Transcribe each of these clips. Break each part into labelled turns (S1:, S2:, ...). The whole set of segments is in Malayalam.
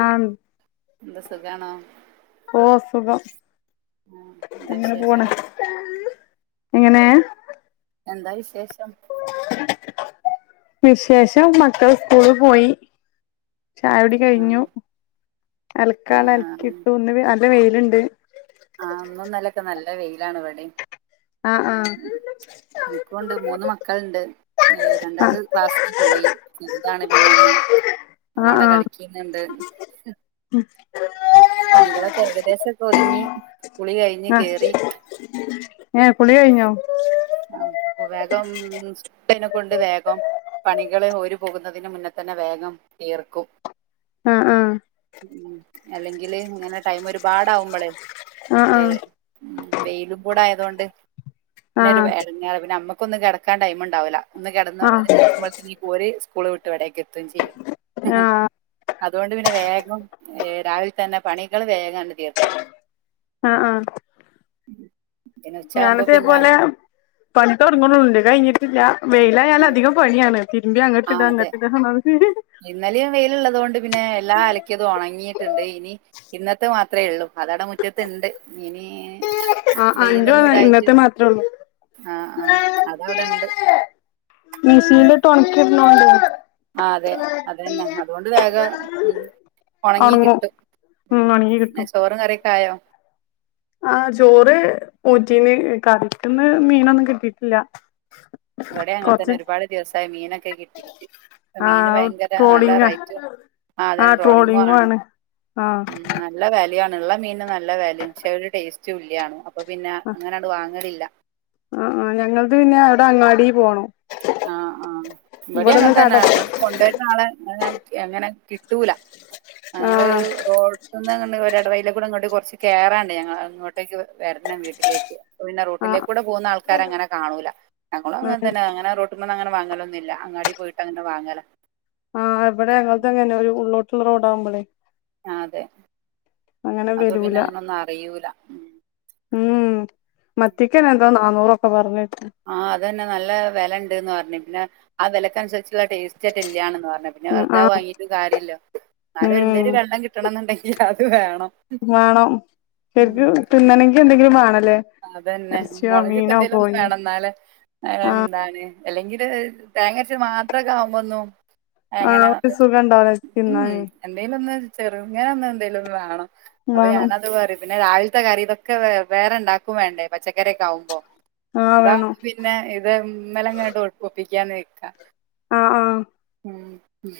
S1: ആം
S2: എന്താ സുഖാണോ
S1: ഓ സുഗം
S2: ആഹ്, എന്താ വിശേഷം
S1: പോണ്. എങ്ങനെ?
S2: എന്താ വിശേഷം?
S1: വിശേഷം. മക്കെള് സ്കൂളി പോയി. ചായകുടി കഴിഞ്ഞു.
S2: ആഹ്
S1: അലക്കാനൊള്ള
S2: ആഹ് ആഹ്
S1: അലക്കിട്ടു പോന്നു. നല്ല വെയിലുണ്ട്.
S2: ആഹ്, ഇന്നും ഇന്നെലെക്കെ നല്ല വെയിലാണ്. ഇവെടെയും
S1: ആഹ് ആഹ്
S2: എനിക്കൊണ്ട് മൂന്ന് മക്കെളിണ്ട്. ഏ രണ്ടാള്
S1: ആഹ്
S2: ക്ലാസില് പോയി. എന്താണ് പിന്നെ ഒന്ന്. നമ്മളവിടെ കളിക്കുന്നുണ്ട്
S1: ഉം
S2: പണികളൊക്കെ ഏകദേശൊക്കെ ഒതുങ്ങി പുളി കഴിഞ്ഞ് കയറി
S1: ഏഹ് കുളി കൈഞ്ഞോ
S2: ആഹ് വേഗംനെ കൊണ്ട് വേഗം പണികളെ ഓര് പോകുന്നതിന് മുന്നേ തന്നെ വേഗം തീർക്കും
S1: ആഹ് ആഹ്
S2: ഉം അല്ലെങ്കില് ഇങ്ങനെ ടൈമ ഒരുപാട ആവുമ്പോളേ
S1: ആഹ്
S2: ഏഹ് ഉം വെയിലും കൂട ആയതോണ്ട് പിന്നെ ഒരു
S1: ആഹ്
S2: ഇടങ്ങറ പിന്നെ നമ്മുക്കൊന്ന കിടക്കാൻ ടൈം ഉണ്ടാവില്ല ഒന്ന്
S1: ആഹ് ആഹ്
S2: കിടന്ന്ക്ക് പോഴത്ത ഒരു സ്കൂള് വിട്ടു വിടെക്ക എത്തും ചെയ്യും
S1: ആഹ്
S2: അതുകൊണ്ട് പിന്നെ വേഗം രാവിലെ തന്നെ പണികൾ വേഗണ്ട് തീർക്കും
S1: ആഹ് ആഹ്
S2: പിന്നെ ഉച്ചയാകുമ്പോ
S1: ഞാനതേ
S2: പിന്നെ ആ-
S1: പോലെ പണി തുടങ്ങണണ്ട് കഴിഞ്ഞിട്ട് ഞ വെയിലായാൽ അധികം പണിയാണ് ഇന്ത്യ അങ്ങോട്ട്ല്ല എന്നിട്ട് [unintelligible]
S2: ഇന്നലും വെയിലള്ളതു കൊണ്ട് പിന്നെ എല്ലാ അലക്ക്യതും ഉണങ്ങിയിട്ടുണ്ട് ഇനി ഇന്നത്തെ മാത്രമേ ഉള്ളൂ അതട മുറ്റത്തണ്ട് ഇനി
S1: ആഹ് അതിന്റെ
S2: വെയിലൊന്നും ഇതായിട്ട്
S1: ഇന്നത്തെ മാത്രേള്ളൂ
S2: ആ ആ അതവിടെ ഉണ്ട്
S1: മെഷിനിൽറ്റ് ടൊണക്കിടുന്നോണ്ട
S2: ആഹ് അതെ അതന്നെ അതുകൊണ്ട് വേഗം ഉണങ്ങി
S1: ഒണങ്ങും
S2: കിട്ടും ഉം
S1: ഒണങ്ങി
S2: എന്ന
S1: കിട്ടും
S2: ചോറും കറിക്കായോ
S1: ആഹ് ചോറ് ഓറ്റീന്ന് കറിക്കന്ന് മീനൊന്നും കിട്ടിട്ടില്ല
S2: ഇവിടെ ങ്ങനെ തന്നെ ഒരുപാട് ദിവസമായ മീനൊക്കെ കിട്ടിയിട്ട് ഇപ്പ മീന്
S1: ആഹ്
S2: ഭയങ്കര നല്ല
S1: ട്രോളിങ്ങാ
S2: റൈറ്റും ആതന്
S1: ആഹ്
S2: ട്രോളിങ്ങും
S1: ട്രോളിങ്ങു
S2: ആണ് ഉം
S1: ആഹ്
S2: നല്ല വാലിയ ആണ് ഉള്ള മീന നല്ല വാലി പക്ഷെ അവര് ടേസ്റ്റ് ഇല് ആണ് അപ്പൊ പിന്നെ അങ്ങനണ്ട് വാങ്ങലില്ല
S1: ആഹ് ആഹ് ഞങ്ങത് പിന്നെ അവിടെ അങ്ങാടി പോണം
S2: ആഹ് ആഹ് ഇവിടി
S1: ഇവിടെന്ന്
S2: അങ്ങനെ
S1: കട
S2: തന്നെ ങ്ങൾ കൊണ്ടുവരുന്ന ആളെ എങ്ങനെ കിട്ടൂല
S1: ആ
S2: ഞങ്ങൾ റോഡ ഒന്നും അങ്ങ ഒര് ഇടവയില കൂടെ ഇങ്ങോട്ട് കുറച്ച് കേറാണ്ട് ഞങ്ങൾ അങ്ങോട്ടേക്ക് വരണം വീട്ടിലേക്ക് പിന്നെ
S1: ആ
S2: റോട്ടിലേകൂടെ പോകുന്ന ആൾക്കാര അങ്ങനെ കാണൂല ഞങ്ങളും
S1: ആ
S2: അങ്ങൻ തന്നെ അങ്ങനെ റോട്ടിമന്ന് അങ്ങനെ വാങ്ങലൊന്നുമില്ല അങ്ങാടി പോയിട്ട് അങ്ങനെ വാങ്ങലാ
S1: ആഹ് ഇവിടെ ഞങ്ങൾതും അങ്ങനെ ഒരു ഉള്ളോട്ടുള്ള റോഡ ആകുമ്പോളേ
S2: അതെ
S1: അങ്ങനെ
S2: അപ്പൊ പിന്നെ
S1: വരൂല
S2: അങ്ങനെ ഒന്നും അറിയൂല
S1: ഉം മത്തിക്കന്നെ എന്തോ നാന്നൂറ ഒക്കെ പറഞ്ഞട്ടീണി
S2: ആഹ് അതന്നെ നല്ല വെലണ്ട്ന്ന് പർഞ്ഞു പിന്നെ ആ വിലക്ക അനുസരിച്ചുള്ള ടേസ്റ്ററ്റെ ഇല്യാണന്ന് പറഞ്ഞ പിന്നെ
S1: ആ
S2: വെറുത വാങ്ങീയിട്ട് കാര്യല്ല എന്നാലും
S1: ഉം
S2: എന്തേരു വെള്ളം കിട്ടണന്നുണ്ടെങ്കിൽ അത് വേണം
S1: വേണം
S2: ഉം
S1: ശരിക്കും തിന്നണെങ്കിൽ എന്തെങ്കിലും വേണല്ലേ
S2: അതന്നെ
S1: ഇറച്ചിയോ
S2: മുളകിട്ട
S1: മീനോ
S2: എന്തേലും ഒന്നും
S1: കോഴിയോ
S2: വേണം എന്നലെ അ
S1: ആ
S2: എന്താണ് അല്ലെങ്കില് തേങ്ങരച്ച മാത്രക്കാവുമ്പൊന്നു
S1: ആഹ് ഒരു സുഖണ്ടാവുല
S2: ഉം
S1: തിന്നാനേ
S2: എന്തേലും ഒന്ന് ചെറുങ്ങനെൊന്ന് എന്തേലും ഒന്ന് വേണം അപ്പൊ
S1: വേണം
S2: ഞാനത് പറയും പിന്നെ രാവിൽ ത്തെ കറി ഇതൊക്കെ വെവ്വേറെണ്ടാക്കും വേണ്ടേ പച്ചക്കറിയൊക്കെ ആവുമ്പോ
S1: ആ വേണം
S2: ഇതാകുമ്പ പിന്നെ ഇതിമ്മലങ്ങട്ട് ഒപ്പിക്കാന്ന് വക്ക
S1: ആഹ് ആഹ്
S2: ഉം ഉ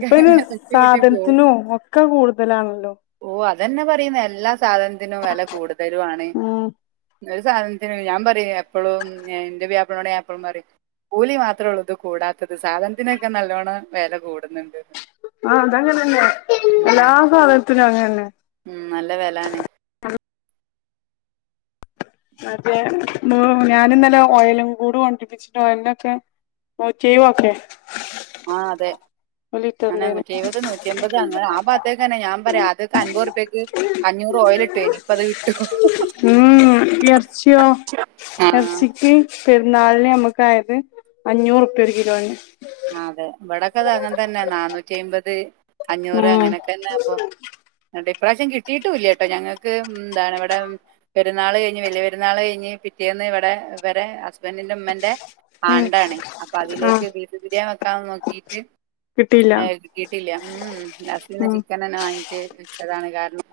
S1: ഇപ്പ ആയ്ന് സാധനത്തിനോ ഒക്കെ കൂടുതലാണല്ലോ
S2: ഓ അതന്നെ പറയുന്ന എല്ലാ സാധനത്തിനും വില കൂടുതലും ആണ്
S1: ഉം
S2: ഇന്നൊരു സാധനത്തിന് ഞാൻ പറയും എപ്പൊളും എന്റെ പിയാപ്ലനോടെ ഞാൻ എപ്പളും പറയും കൂലി മാത്രേ ഉള്ളൂ ഇത് കൂടാത്തത് സാധനത്തിനൊക്കെ നല്ലോണ്ണം വെല കൂടുന്നുണ്ട്
S1: ആഹ് അതങ്ങനന്നെ
S2: ഉം
S1: എല്ലാ സാധൻത്തിനും അങ്ങനന്നെ
S2: ഉം നല്ല വിലാണ്
S1: അതെ ഞാൻ ഇന്നല്ലെ ഓയിലും കൂടി കൊണ്ട്രിപ്പിച്ചിട്ട് ഓയിലിനൊക്കെ നൂറ്റി എഴുപത് ഒക്കെ
S2: ആഹ് അതെ അന്നെ നൂറ്റിഎഴുപത് നൂറ്റിഎൻപത് അങ്ങനെ ആ ഭാത്തേക്കന്നെ ഞാൻ പറയ ആദ്യക്കെ അൻപർപ്യക്ക് അഞ്ഞൂറ് ഓയിൽ കിട്ടുവേനി ഇപ്പ അത് കിട്ടോ
S1: എർച്ചിയോ എർച്ചി പെരുന്നാളിന് നമ്മുക്കായത് അഞ്ഞൂറ് ഉറുപ്യ ഒരു കിലോന്
S2: അതെ ഇവിടക്കെത് അങ്ങനെ തന്നെ നാന്നൂറ്റി അമ്പത് അഞ്ഞൂറ്
S1: ഉം
S2: അങ്ങനെയൊക്കെന്നെ അപ്പൊ ഇങ്ങട്ട് ഇപ്രാവശ്യം കിട്ടിട്ടൂല്ലട്ടോ ഞങ്ങക്ക് എന്താണ് ഇവിടെ പെരുന്നാള് കഴിഞ്ഞ് വലിയ പെരുന്നാള് കഴിഞ്ഞ് പിറ്റേന്ന് ഇവിടെ ഇവരെ ഹസ് ബന്റിന്റെ ഉമ്മന്റെ
S1: ഉം
S2: ആണ്ടാണ് അപ്പൊ
S1: ആഹ്
S2: അതിലേക്ക് ബീഫ് ബിരിയാണി വെക്കാൻ നോക്കീട്ട്
S1: കിട്ടിയില്ല
S2: കിട്ടീട്ടില്ല ഉം ലാസ്റ്റ് പിന്നെ
S1: ഉം
S2: ചിക്കൻ ചിക്കനന്നെ വാങ്ങിട്ട് വെച്ചതാണ് കാരണം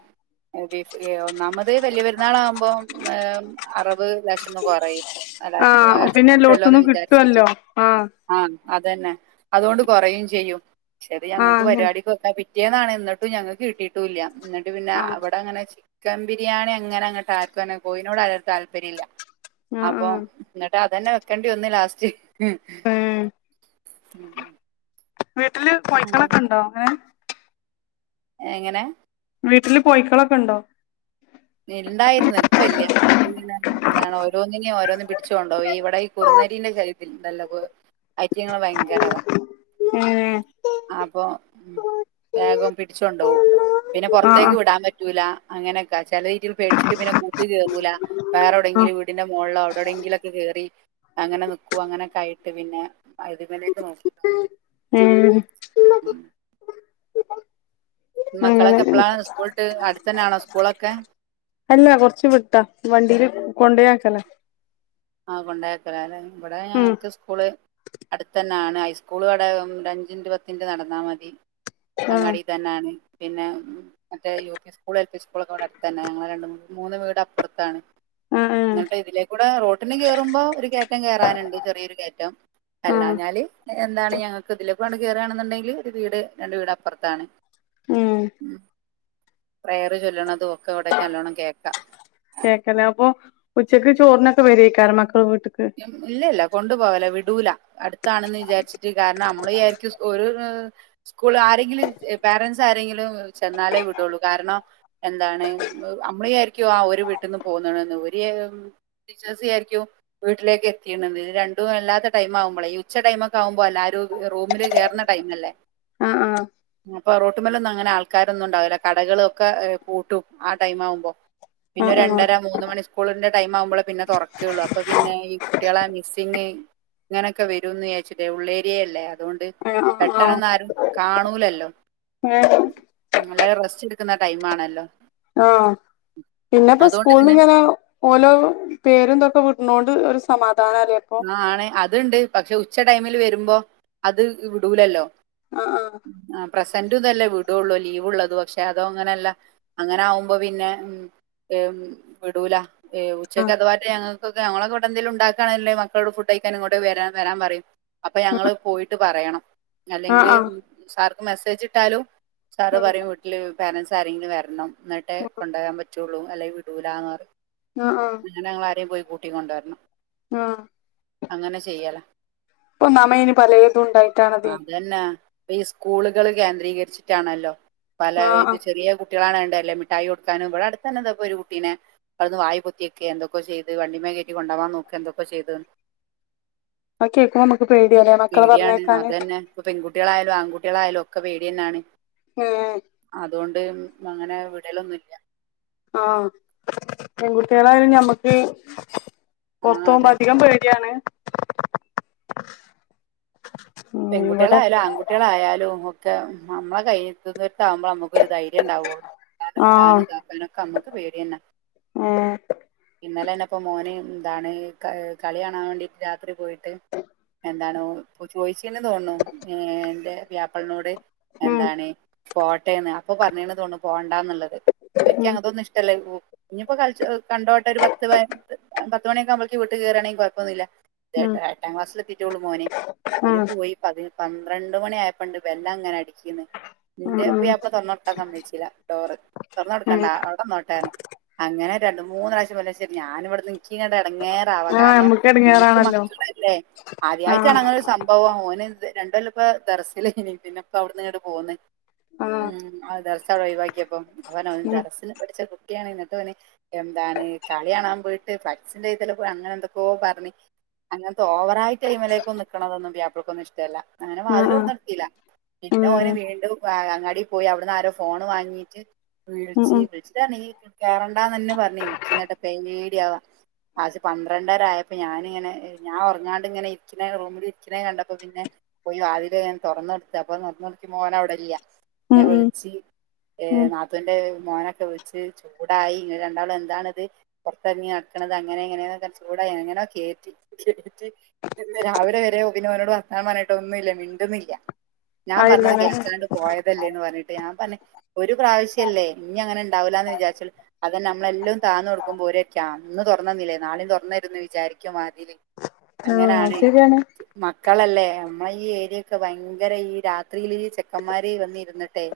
S2: ബീഫ് ഏ ഒന്നാമത് വലിയ പെരുന്നാൾ ആകുമ്പോം ഏഹ് അറവ് ലേശന്ന് കുറയും എല്ലാവർക്കും
S1: ആഹ് പിന്നെ
S2: ഇറക്കല്ലോ എന്ന്
S1: എല്ലോട്ത്തുന്നും
S2: വിചാരിച്ചിട്ട്
S1: കിട്ടുല്ലോ ആഹ്
S2: ആഹ് അതന്നെ അതുകൊണ്ട് കുറയും ചെയ്യും പക്ഷത്
S1: ആഹ്
S2: ഞങ്ങൾക്ക്
S1: അങ്ങനെ
S2: പരിപാടിക്ക് പിറ്റേന്നാണ് എന്നിട്ടും ഞങ്ങക്ക് കിട്ടിയിട്ടുല്ല എന്നിട്ട് പിന്നെ
S1: ആഹ്
S2: അവിടെ അങ്ങനെ ചിക്കൻ ബിരിയാണി അങ്ങനെ അങ്ങട്ട് ആർക്കും തന്നെ കോയിനോട് ആർക്കും താല്പര്യം ഇല്ല
S1: ആഹ്
S2: അപ്പൊ
S1: ആഹ്
S2: എന്നിട്ട് അതന്നെ വെക്കണ്ടി വന്ന് ലാസ്റ്റ്
S1: ഉം വീട്ടില്
S2: അങ്ങനെ
S1: കോഴിക്കളൊക്കെണ്ടോ അങ്ങനെ
S2: എങ്ങനെ
S1: വീട്ടില് കോഴിക്കളൊക്കെണ്ടോ
S2: ഇണ്ടായിരുന്നു ഇപ്പല്ല്യാ അങ്ങിനെ എന്താണോ ഓരോന്നിനിം ഓരോന്നും പിടിച്ച് കൊണ്ടോയി ഇവടെ ഈ കുറുനരിന്റെ [unintelligible] ഇണ്ടല്ലോ കു ഐറ്റിങ്ങള് ഭയ് ങ്കരതാ
S1: ഏഹ്
S2: അപ്പൊ ഉം വേഗം പിടിച്ചൊണ്ടോവും പിന്നെ
S1: ആഹ്
S2: പൊറത്തേക്ക്
S1: ആഹ്
S2: വിടാൻ പറ്റൂല അങ്ങനെക്കെ ചെല രീതിയിൽ പേട്ച്ചിട്ട് പിന്നെ കൂട്ട് കേറൂലാ വേറെ
S1: ആഹ്
S2: ഏവ്ടെങ്കിലും വീട്ന്റെ മോള്ലോ അവടെ എവ്ടെങ്കിലൊക്കെ കേറി അങ്ങനെ നിക്കും അങ്ങനെക്കെ ആയിട്ട് പിന്നെ [unintelligible] നോക്കിയിട്ടോ
S1: ഏഹ് അങ്ങനെ
S2: മക്കളെക്കെ എപ്പളാണ് സ്കൂള്ട്ട് അടുത്തന്നാണോ സ്കൂളൊക്കെ
S1: അല്ല കൊറച്ച് വിട്ടാ വണ്ടീല് കൊണ്ടേയാക്കലാ
S2: ആഹ് കൊണ്ടേയാക്കല്ലാല്ലേ ഇവടെ
S1: ഉം
S2: ഞങ്ങള്ക്ക് സ്കൂള് അട്ത്തന്നാണ് ഹൈസ്ക്കൂള് ഇവടെ ഉം ഒരഞ്ച് മിനിറ്റ് പത്ത് മിനിറ്റ് നടന്നാ മതി
S1: ആഹ്
S2: അങ്ങാടി തന്നാണ് പിന്നെ ഉം മറ്റേ U P school L P സ്കൂളെക്കെ ഇവടെ അട്ത്തന്നെ ഞങ്ങളെ രണ്ട് മൂ മൂന്ന് വീട് അപ്പറ്ത്താണ്
S1: ആഹ് ആഹ്
S2: ഇന്നിട്ട് ഇതിലേക്കൂടെ റോട്ടിന് കേറുമ്പോ ഒരു കേറ്റം കേറാന്ണ്ട് ചെറിയൊരു കേറ്റം
S1: ആഹ്
S2: അല്ലാഞ്ഞാല് ഏഹ് എന്താണ് ഞങ്ങൾക്ക് ഇതിലേപ്പാട് കേറാണ്ന്നുണ്ടെങ്കി ഒരു വീട് രണ്ട് വീട് അപ്പറ്ത്താണ് ഉം പ്രയർ ചൊല്ലണതും ഒക്കെ ഇവടേക്ക് നല്ലോണം കേൾക്കാ
S1: കേൾക്കാല്ലേ അപ്പൊ ഉച്ചക്ക് ചോറിനൊക്കെ വരേക്കാരം മക്കള് വീട്ട്ക്ക്
S2: ഇല്ലല്ലാ കൊണ്ടു പോവലാ വിടൂല അട്ത്താണെന്ന് വിചാരിച്ചിട്ട് കാരണം അമ്മള് വിയാരിക്കും സ് ഒരു സ്കൂള് ആരെങ്കിലും ഏഹ് പേരൻ്റ്സ് ആരെങ്കിലും ചെന്നാലേ വിടോള്ളു കാരണം എന്താണ് അമ്മള വിയാരിക്കും ആഹ് ഓര് വീട്ട്ന്ന് പോന്ന്ണ്ന്ന് ഇവര് വിയാ ഉം ടീച്ചേഴ്സ് വിയാരിക്ക്യും വീട്ട്ലേക്ക് എത്തീണ്ന്ന് ഇത് രണ്ടും അല്ലാത്ത ടൈമാവുമ്പളെ ഈ ഉച്ച ടൈമൊക്കെ ആവുമ്പോ അല്ലാരും ഏഹ് റൂമില് കേറ്ണ ടൈമല്ലെ
S1: ആഹ് ആഹ്
S2: അപ്പൊ റോട്ട്മ്മലൊന്നും അങ്ങനെ ആൾക്കാരൊന്നും ഉണ്ടാവൂല കടകളൊ ക്കെ ഏഹ് പൂട്ടും ആ ടൈമാവുമ്പോ പിന്നെ
S1: ആഹ് ആഹ്
S2: രണ്ടര മൂന്ന് മണി സ്കൂള്ന്റെ ടൈമാവുമ്പളെ പിന്നെ തൊറക്കേള്ളു അപ്പം പിന്നെ ഈ കുട്ടിയളെ മിസ്സിങ് ഇങ്ങനെക്കെ വെരുംന്ന് വിയാര്ച്ചിട്ടേ ഉള്ളേരിയെല്ലേ അതുകൊണ്ട്
S1: ആഹ് ആഹ്
S2: പെട്ടണന്നാരും കാണൂല്ലല്ലോ
S1: ആഹ്
S2: ഉം എല്ലാരും റെസ്റ്റെട്ക്ക്ന്ന ടൈമാണല്ലോ
S1: ആഹ് പിന്നെപ്പോ
S2: അതുകൊണ്ട്
S1: സ്കൂള്ന്ന്
S2: പിന്നെ
S1: ഇങ്ങനെ ഓലോ പേരും ഇതൊക്കെ വിട്നോണ്ട് ഒരു സമാധാനാല്ലേ ഇപ്പൊ
S2: ആഹ് ആണ് അത്ണ്ട് പക്ഷേ ഉച്ച ടൈമില് വെരുമ്പോ അത് വിടൂല്ലല്ലോ
S1: ആഹ് ആഹ്
S2: ആഹ് പ്രസന്റ് ഇതല്ലേ വിടോള്ളു ലീവ്ള്ളതും പക്ഷേ അതോ അങ്ങനെയല്ലാ അങ്ങനെ ആവുമ്പോ പിന്നെ ഉം ഏഹ് ഉം വിടൂല ഏഹ് ഉച്ചൊക്കെ
S1: ആഹ്
S2: അഥവാറ്റേ ഞങ്ങൾക്കൊക്കെ ഞങ്ങളെക്കെ ഇവടെ എന്തേലും ഇണ്ടാക്കാണേല്ലേ മ ക്കളോട് ഫുഡ് കഴിക്കാൻ ഇങ്ങോട്ട് വെരാ വെരാൻ പറിം അപ്പൊ ഞങ്ങള് പോയിട്ട് പറയണം
S1: ആഹ്
S2: അല്ലെങ്കില്
S1: ആഹ്
S2: ഉം സാർക്ക് മെസ്സേജ് ഇട്ടാലും സാറ്
S1: ആ
S2: പറിം വീട്ടില് പേരൻസ് ആരെങ്കിലും വെര്ണം ഇന്നിട്ടേ കൊണ്ടോകാൻ പറ്റോള്ളു അല്ലെങ്കി വിടൂലാന്ന് പറിം
S1: ആഹ് ആഹ്
S2: ഇന്ന്ട്ട് ഞങ്ങളാരേം പോയി കൂട്ടിക്കൊണ്ടോര്ണം
S1: ആ
S2: അങ്ങനെ ചെയ്യാലെ
S1: ഇപ്പം മാമയിന് പലേതുമുണ്ടായിട്ടാണതിന്
S2: തന്നാ ഇപ്പം ഈ സ്കൂളുകള് കേന്ദ്രീകരിച്ചിട്ടാണല്ലോ പല
S1: ആ ആ
S2: ഇത് ചെറിയകു കുട്ടികളാണുണ്ടല്ലേ മിഠായി കൊടുക്കാനും ഇവിടെ അടുത്തന്നെ ദാ ഇപ്പം ഒരു കുട്ടിനെ അവിടുന്ന് വായ പൊത്തിയൊക്കെ എന്തൊക്കൊ ചെയ്ത് വണ്ടിമേ കേറ്റി കൊണ്ടാവാൻ നോക്കി എന്തൊക്കെ ചെയ്ത്
S1: ആ കേക്കുമ്പോ നമുക്ക് പേടിയാല്ലേ മക്കളെ
S2: പേടിയാണ്
S1: പറഞ്ഞഴക്കാന്
S2: അതന്നെ ഇപ്പൊ പെൺകുട്ടികളായാലും ആൺകുട്ടികളായാലും ഒക്കെ പേടിതന്നാണ്
S1: ഏ
S2: അ അതുകൊണ്ട് അങ്ങനെ വിടലൊന്നും ഇല്ല
S1: ആ പെൺകുട്ടികളായാലും ഞമ്മക്ക്
S2: ആ
S1: പൊറത്തുപോകുമ്പോ
S2: അതെ
S1: അധികം പേടിയാണ് ഉം ഇവിടെ
S2: പെൺകുട്ടികളായാലും ആൺകുട്ട് കുട്ടികളായാലും നമുക്ക് നമ്മളെ കയ്യെത്തുംദൂരത്ത് ആകുമ്പോള് നമുക്കൊരു ധൈര്യം ഉണ്ടാവുള്ളൂ അതു
S1: ആ
S2: വിടാനും താക്കാനൊക്കെ അമ്മക്ക് പേടിയന്നെ
S1: ഏ
S2: ഇന്നലന്നെ ഇപ്പൊമോന് ഇതാണ് ക കളികാണാൻ വേണ്ടി രാത്രിപോയിട്ട് എന്താണോ ചോദിച്ചെന്ന് തോന്നണു ഏ എന്റെ വ്യാപ്പള്നോട്
S1: ഉം
S2: എന്താണ് പോട്ടേന്ന് അപ്പൊ പറഞ്ഞേണ്തോന്നണു പോവണ്ടാന്നുള്ളത് ഏക്ക് അങ്ങനെതൊന്നും ഇഷ്ടല്ലാ ഇനിയിപ്പോ കളിച്ച് കണ്ടോട്ടെ ഒരു പത്ത് പതിനൊ പത്ത് മണിയൊക്കെയാകുമ്പോളേക്ക് വീട്ടീകയറാണെങ്കി കൊഴപ്പൊന്നൂല്ലാ ഇത്
S1: ഉം ഉം
S2: ട്ടാ എട്ടാം ക്ലാസിലെത്തിട്ടെയൊള്ളു മോന്
S1: ആ ആ
S2: ഇന്പോയി പതി പന്ത്രണ്ടുമണിയായപ്പണ്ട് ബെല്ലങ്ങനെ അടിക്കണ് എന്റെ പുയ്യാപ്ല തൊറന്നുകൊടുക്കാൻ സമ്മതിച്ചില്ല ഡോറ് തൊറന്നുകൊടുക്കണ്ട
S1: ആ
S2: അവിടെ നിന്നോട്ടേന്ന് അങ്ങനെ രണ്ടു മൂന്നാഴ്ച പലശ്യം ഞാനിവിടെന്ന് എനിക്കിങ്ങട് എടങ്ങേറാവാ
S1: ആ
S2: കാരണം
S1: നമ്മക്ക്
S2: നമ്മക്ക്
S1: എടങ്ങേറാണല്ലോ
S2: മക്കളല്ലേ
S1: ആ
S2: ആദ്യമായിട്ടാണ് അങ്ങനെ ഒരു സം ഭവം ഓന് രണ്ടൊല്ലിപ്പോ ദറസില് ഇനി പിന്നെ ഇപ്പ അവിടെന്ന് ഇങ്ങോട്ടുപോന്ന്
S1: ആ
S2: ഉം അവ ദറസവിടെ ഒഴിവാക്കിയപ്പം അവൻ അവന്
S1: ഉം
S2: ദറസില് പഠിച്ചകു ട്ടിയാണ് എന്നിട്ടോന് എന്താണ് കളിയാണാൻ പോയിട്ട് ഫ്ളക്സിന്റെ ഇതില് പോയ് അങ്ങനെ എന്തൊക്കോയോ പറഞ്ഞ് അങ്ങനത്തെ ഓവറായി ടൈമിലേക്കൊന്ന് നിക്കണതൊന്നും പുയ്യാപ്ലയ്ക്കൊന്നും ഇഷ്ടല്ലാ അങ്ങനെ
S1: ആ ആ
S2: വാതിലുതൊറന്നു കൊടുക്കില്ലാ പിന്നെ
S1: ഉം
S2: ഓന് വീണ്ടും അങ്ങാടിപോയി അവിടന്ന് ആരോ ഫോണുവാങ്ങീറ്റ്
S1: ഉം
S2: വിളിച്ച്
S1: ഉം
S2: വിളിച്ച് ച്ച് നീ കേറണ്ടാന്നുതന്നെ പറഞ്ഞ് എനിക്കിന്നേട്ടാ പേടിയാവാ വാച്ച് പന്ത്രണ്ടരയായപ്പോ ഞാനിങ്ങനെ ഞാൻ ഒറങ്ങാണ്ടിങ്ങനെ ഇരിക്കണ റൂമില് ക്കനെ കണ്ടപ്പോപിന്നെ പോയി വാതിലു ഞാൻ തൊറന്നെടുത്ത് അപ്പൊ തൊറന്നെടുത്തപ്പൊ മോൻ അവിടെയില്ല
S1: ഉം
S2: പിന്നെ
S1: ഉം
S2: വിളി ച്ച് ഏ
S1: ഉം
S2: നാത്തൂന്റെ മോനൊക്കെ വിളിച്ച് ചൂടായി ഇങ്ങനെ രണ്ടാളും എന്താണിത് പൊറത്തെറങ്ങി നടക്കണത് അങ്ങനെ ഇങ്ങനെനൊക്കെ ചൂടായി എങ്ങനെയോ കേറ്റി ഇന്നു രാവിലെവരെ പിന്നെ ഓനോട് വർത്താനം പറഞ്ഞിട്ട് ഒന്നും ഇല്ല മിണ്ടുന്നില്ല ഞാൻ പറഞ്ഞത്
S1: ആയില്ലല്ലേ
S2: കേൾക്കാണ്ട് പോയ തല്ലേന്നുപറഞ്ഞിട്ട് ഞാൻ പറഞ്ഞ് ഒരു പ്രാവശ്യല്ലേ ഇനി അങ്ങനെ ഉണ്ടാവില്ലാന്ന് വിചാരിച്ചല് അതന്നെ നമ്മളെല്ലാം താന്നുകൊടുക്കുമ്പോ ഒരൊക്കെയാന്ന് ഇന്ന് തൊറന്നുതന്നിലേ നാളേം തൊറന്നുതരുന്നു വിചാരിക്കോം മാറ്റിയില്ലെങ്കി
S1: ആ അത്
S2: അങ്ങനാണ്
S1: ശരിയാണ്
S2: മക്കളല്ലേ നമ്മളെ ഈ ഏരിയൊക്കെ ഭയങ്കര ഈ രാത്രിയില് ചെക്കന്മാര് വന്നിരുന്നിട്ടെ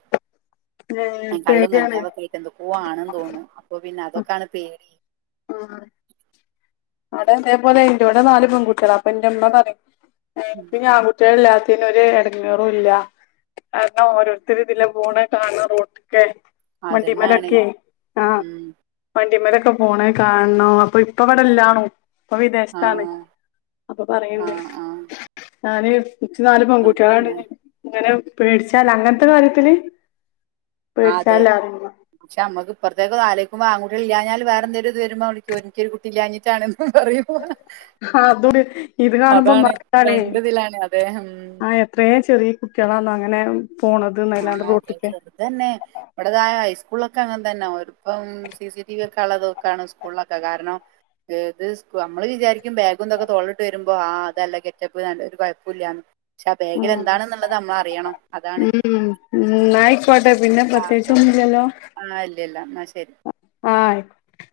S1: ഏ
S2: കള്ളും
S1: പേടിയാണ്
S2: കഞ്ചാവൊക്കെയായിട്ടെ എന്തൊ പോവാണെന്നു തോന്നണു അപ്പൊ പിന്നെ അതൊക്കെയാണ് പേടി
S1: ആ അവിടെ അതെപോലെ എന്റോടെ നാലുപെൺകുട്ടൊളാ അപ്പൊ എന്റെ അമ്മപറയും
S2: ഉം
S1: എനിക്കിനി ആൺകു ട്ടികളില്ലാത്തിൻറ്റെ ഒരു എടങ്ങേറും ഇല്ല കാരണം ഓരോരുത്തർ ഇതിലെ പോണ കാണണം റോട്ടിക്കെ
S2: അതന്നാണ്
S1: വണ്ടിമേലൊക്കെ ആ
S2: ഉം
S1: വണ്ടി മേലൊക്കെ പോണ കാണോ അപ്പൊ ഇപ്പൊ അവിടെ എല്ലാണോ ഇപ്പൊ വിദേശത്താണ്
S2: ആഹ്
S1: അപ്പൊ പറയണ്ട്
S2: ആഹ് ആഹ്
S1: ഞാന് ഇച്ച് നാല് പെൺകുട്ടികളാണ്
S2: അതന്നെ
S1: ഇങ്ങനെ പേടിച്ചാല അങ്ങനത്തെ കാര്യത്തില്
S2: അതെ
S1: പേടിച്ചാലാ
S2: പക്ഷെമമ്മക്ക് ഇപ്പറത്തേക്ക് ആലോചിക്കുമ്പ ആൺ കുട്ടികള് ഇല്ലാഞ്ഞ വേറെന്തെങ്കിലും ഇത് വരുമ്പോള ഒരിക്കും എനിക്ക്ഒരു കുട്ടി ഇല്ലാഞ്ഞിട്ടാണ് പറയും
S1: ആഹ് അതോടി ഇത് കാണുമ്പോ
S2: അതാണ്
S1: നമ്മക്കാണ്
S2: രണ്ടിതിലാണ് അതെ ഉം
S1: ആയോ ഇത്രയും ചെറിയ കുട്ടികളാണ് അങ്ങനെ പോണത്
S2: ആഹ്
S1: ന്നല്ലാണ്ട്
S2: അതെ
S1: റോട്ട്ക്ക്
S2: ചെറുത് തന്നെ ഇവിടേതായ ഹൈസ്കൂളിലൊക്കെ അങ്ങ തന്നെ ഒരുപ്പം സി സി ടിവി ഒക്കെ ഉള്ളതൊക്കെയാണ് സ്കൂളിലൊക്കെ കാരണം ഏത് നമ്മള് വിചാരിക്കും ബാഗുംന്തൊക്കെ തോള്ളിട്ട് വരുമ്പോ ആ അതല്ല കെറ്റപ്പ് നല്ല ഒരു കുഴപ്പ ഇല്ലന്ന് പക്ഷെ ആ ബേഗിൽ
S1: ഉം
S2: എന്താണെന്നുള്ളത് നമ്മള് അറിയണം അതാണ്
S1: ഉം എന്നായിക്കോട്ടെ പിന്നെ പ്രത്യേകിച്ച് ഒന്നും ഇല്ലല്ലോ
S2: ആഹ് ഇല്ലല്ല എന്ന ശരി
S1: ആയ്ക്കോട്ടെ